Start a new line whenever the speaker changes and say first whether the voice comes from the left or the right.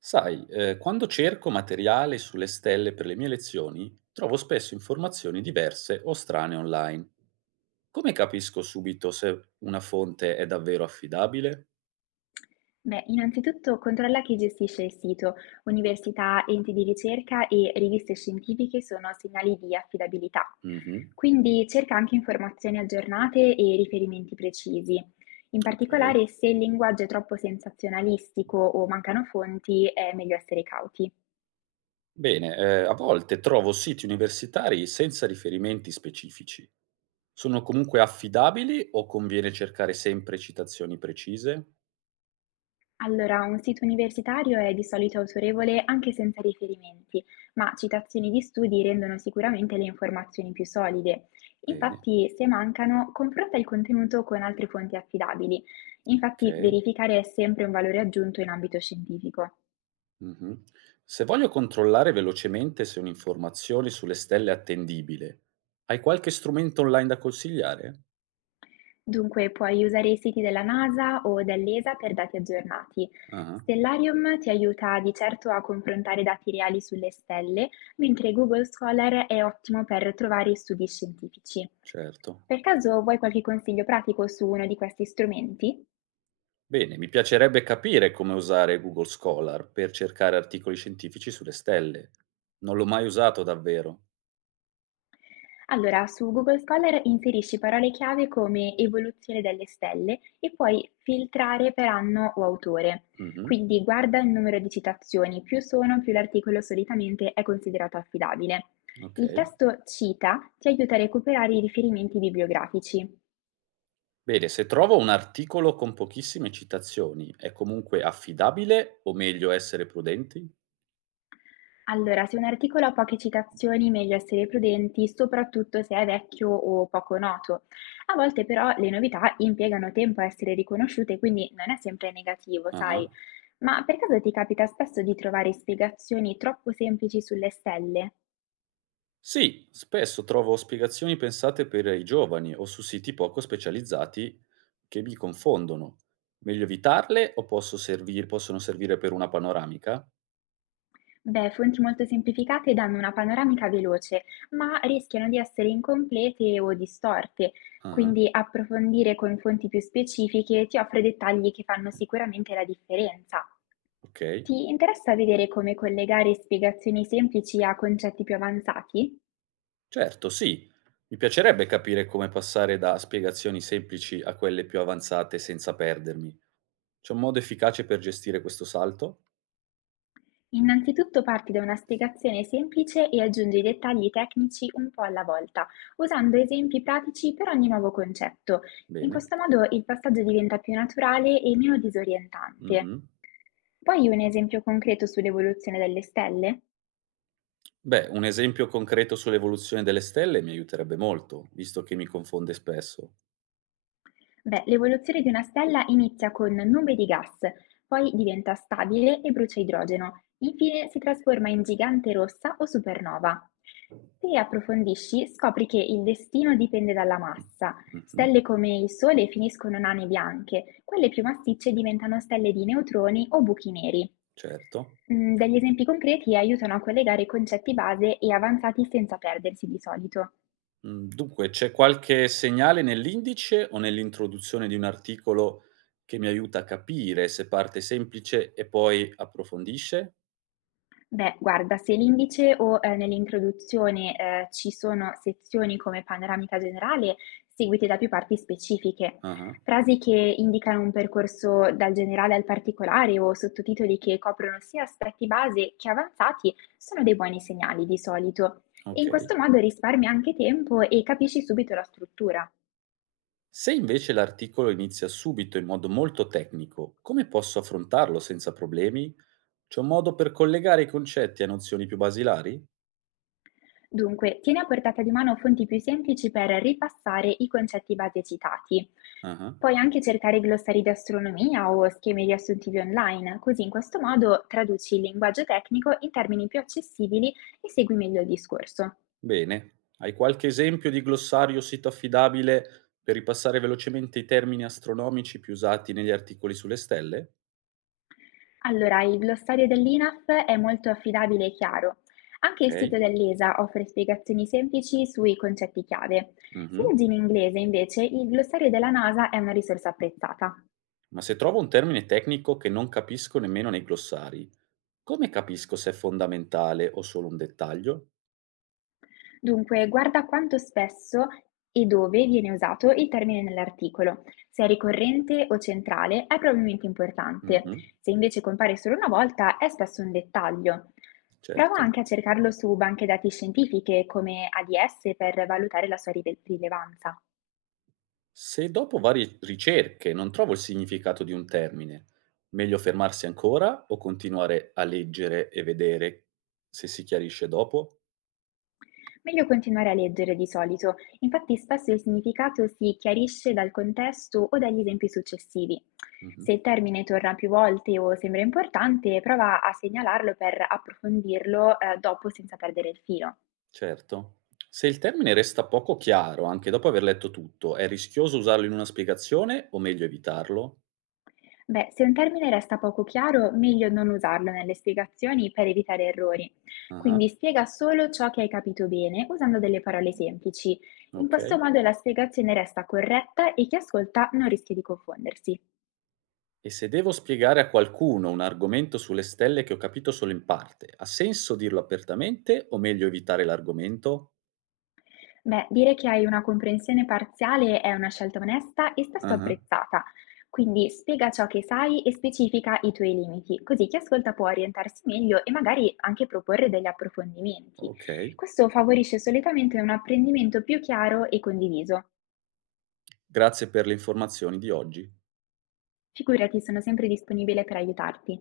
right: Sai, quando cerco materiale sulle stelle per le mie lezioni, trovo spesso informazioni diverse o strane online. Come capisco subito se una fonte è davvero affidabile?
left: Beh, innanzitutto controlla chi gestisce il sito. Università, enti di ricerca e riviste scientifiche sono segnali di affidabilità.
right: Mhm.
left: Quindi cerca anche informazioni aggiornate e riferimenti precisi. In
right: Ok.
left: particolare, se il linguaggio è troppo sensazionalistico o mancano fonti, è meglio essere cauti.
right: Bene, a volte trovo siti universitari senza riferimenti specifici. Sono comunque affidabili o conviene cercare sempre citazioni precise?
left: Allora, un sito universitario è di solito autorevole anche senza riferimenti, ma citazioni di studi rendono sicuramente le informazioni più solide.
right: Bene,
left: Infatti, se mancano, confronta il contenuto con altre fonti affidabili. Infatti,
right: ok.
left: verificare è sempre un valore aggiunto in ambito scientifico.
right: Mh-mh. Se voglio controllare velocemente se un'informazione sulle stelle è attendibile, hai qualche strumento online da consigliare?
left: Dunque, puoi usare i siti della NASA o dell'ESA per dati aggiornati.
right: Ah-ah,
left: Stellarium ti aiuta di certo a confrontare dati reali sulle stelle, mentre Google Scholar è ottimo per trovare studi scientifici.
right: certo.
left: Per caso vuoi qualche consiglio pratico su uno di questi strumenti?
right: Bene, mi piacerebbe capire come usare Google Scholar per cercare articoli scientifici sulle stelle. Non l'ho mai usato davvero.
left: Allora, su Google Scholar inserisci parole chiave come evoluzione delle stelle e puoi filtrare per anno o autore.
right: Mh-mh,
left: Quindi guarda il numero di citazioni, più sono, più l'articolo solitamente è considerato affidabile.
right: ok.
left: Il testo cita ti aiuta a recuperare i riferimenti bibliografici.
right: Bene, se trovo un articolo con pochissime citazioni, è comunque affidabile o meglio essere prudenti?
left: Allora, se un articolo ha poche citazioni, meglio essere prudenti, soprattutto se è vecchio o poco noto. A volte però le novità impiegano tempo a essere riconosciute, quindi non è sempre negativo,
right: Ah-ah.
left: sai? Ma per caso ti capita spesso di trovare spiegazioni troppo semplici sulle stelle?
right: Sì, spesso trovo spiegazioni pensate per i giovani o su siti poco specializzati che mi confondono. Meglio evitarle o possono servire per una panoramica?
left: Beh, fonti molto semplificate danno una panoramica veloce, ma rischiano di essere incomplete o distorte,
right: Ah,
left: quindi approfondire con fonti più specifiche ti offre dettagli che fanno sicuramente la differenza.
right: ok.
left: Ti interessa vedere come collegare spiegazioni semplici a concetti più avanzati?
right: Certo, sì. Mi piacerebbe capire come passare da spiegazioni semplici a quelle più avanzate senza perdermi. C'è un modo efficace per gestire questo salto?
left: Innanzitutto parti da una spiegazione semplice e aggiungi dettagli tecnici un po' alla volta, usando esempi pratici per ogni nuovo concetto. In
right: Bene.
left: questo modo il passaggio diventa più naturale e meno disorientante.
right: Mhm.
left: Poi un esempio concreto sull'evoluzione delle stelle?
right: Beh, un esempio concreto sull'evoluzione delle stelle mi aiuterebbe molto, visto che mi confonde spesso.
left: Beh, l'evoluzione di una stella inizia con nube di gas, poi diventa stabile e brucia idrogeno, infine si trasforma in gigante rossa o supernova. Se approfondisci, scopri che il destino dipende dalla massa.
right: Mhm.
left: Stelle come il Sole finiscono nane bianche, quelle più massicce diventano stelle di neutroni o buchi neri.
right: Certo.
left: Mm, degli esempi concreti aiutano a collegare concetti base e avanzati senza perdersi di solito.
right: Mhmm, dunque c'è qualche segnale nell'indice o nell'introduzione di un articolo che mi aiuta a capire se parte semplice e poi approfondisce?
left: Beh, guarda, se l'indice o nell'introduzione, ci sono sezioni come panoramica generale, seguite da più parti specifiche.
right: Ah-ah,
left: Frasi che indicano un percorso dal generale al particolare o sottotitoli che coprono sia aspetti base che avanzati sono dei buoni segnali di solito. E in
right: okay.
left: questo modo risparmi anche tempo e capisci subito la struttura.
right: Se invece l'articolo inizia subito in modo molto tecnico, come posso affrontarlo senza problemi? C'è un modo per collegare i concetti a nozioni più basilari?
left: Dunque, tieni a portata di mano fonti più semplici per ripassare i concetti base citati.
right: Ah-ah,
left: Puoi anche cercare glossari di astronomia o schemi riassuntivi online, così in questo modo traduci il linguaggio tecnico in termini più accessibili e segui meglio il discorso.
right: bene. Hai qualche esempio di glossario o sito affidabile per ripassare velocemente i termini astronomici più usati negli articoli sulle stelle?
left: Allora, il glossario dell'INAF è molto affidabile e chiaro. Anche il
right: Okay,
left: sito dell'ESA offre spiegazioni semplici sui concetti chiave. Se
right: mh-mh.
left: leggi in inglese, invece, il glossario della NASA è una risorsa apprezzata.
right: Ma se trovo un termine tecnico che non capisco nemmeno nei glossari, come capisco se è fondamentale o solo un dettaglio?
left: Dunque, guarda quanto spesso e dove viene usato il termine nell'articolo. Se è ricorrente o centrale è probabilmente importante.
right: Mh-mh,
left: Se invece compare solo una volta è spesso un dettaglio. Prova
right: certo.
left: anche a cercarlo su banche dati scientifiche come ADS per valutare la sua rilevanza.
right: Se dopo varie ricerche non trovo il significato di un termine, meglio fermarsi ancora o continuare a leggere e vedere se si chiarisce dopo?
left: Meglio continuare a leggere di solito, infatti spesso il significato si chiarisce dal contesto o dagli esempi successivi.
right: Mh-mh,
left: Se il termine torna più volte o sembra importante, prova a segnalarlo per approfondirlo, dopo senza perdere il filo.
right: certo. Se il termine resta poco chiaro anche dopo aver letto tutto, è rischioso usarlo in una spiegazione o meglio evitarlo?
left: Beh, se un termine resta poco chiaro, meglio non usarlo nelle spiegazioni per evitare errori.
right: Ah-ah,
left: Quindi spiega solo ciò che hai capito bene usando delle parole semplici. In questo
right: okay.
left: modo la spiegazione resta corretta e chi ascolta non rischia di confondersi.
right: E se devo spiegare a qualcuno un argomento sulle stelle che ho capito solo in parte, ha senso dirlo apertamente o meglio evitare l'argomento?
left: Beh, dire che hai una comprensione parziale è una scelta onesta e spesso
right: Ah-ah,
left: apprezzata. Quindi spiega ciò che sai e specifica i tuoi limiti, così chi ascolta può orientarsi meglio e magari anche proporre degli approfondimenti.
right: ok.
left: Questo favorisce solitamente un apprendimento più chiaro e condiviso.
right: Grazie per le informazioni di oggi.
left: Figurati, sono sempre disponibile per aiutarti.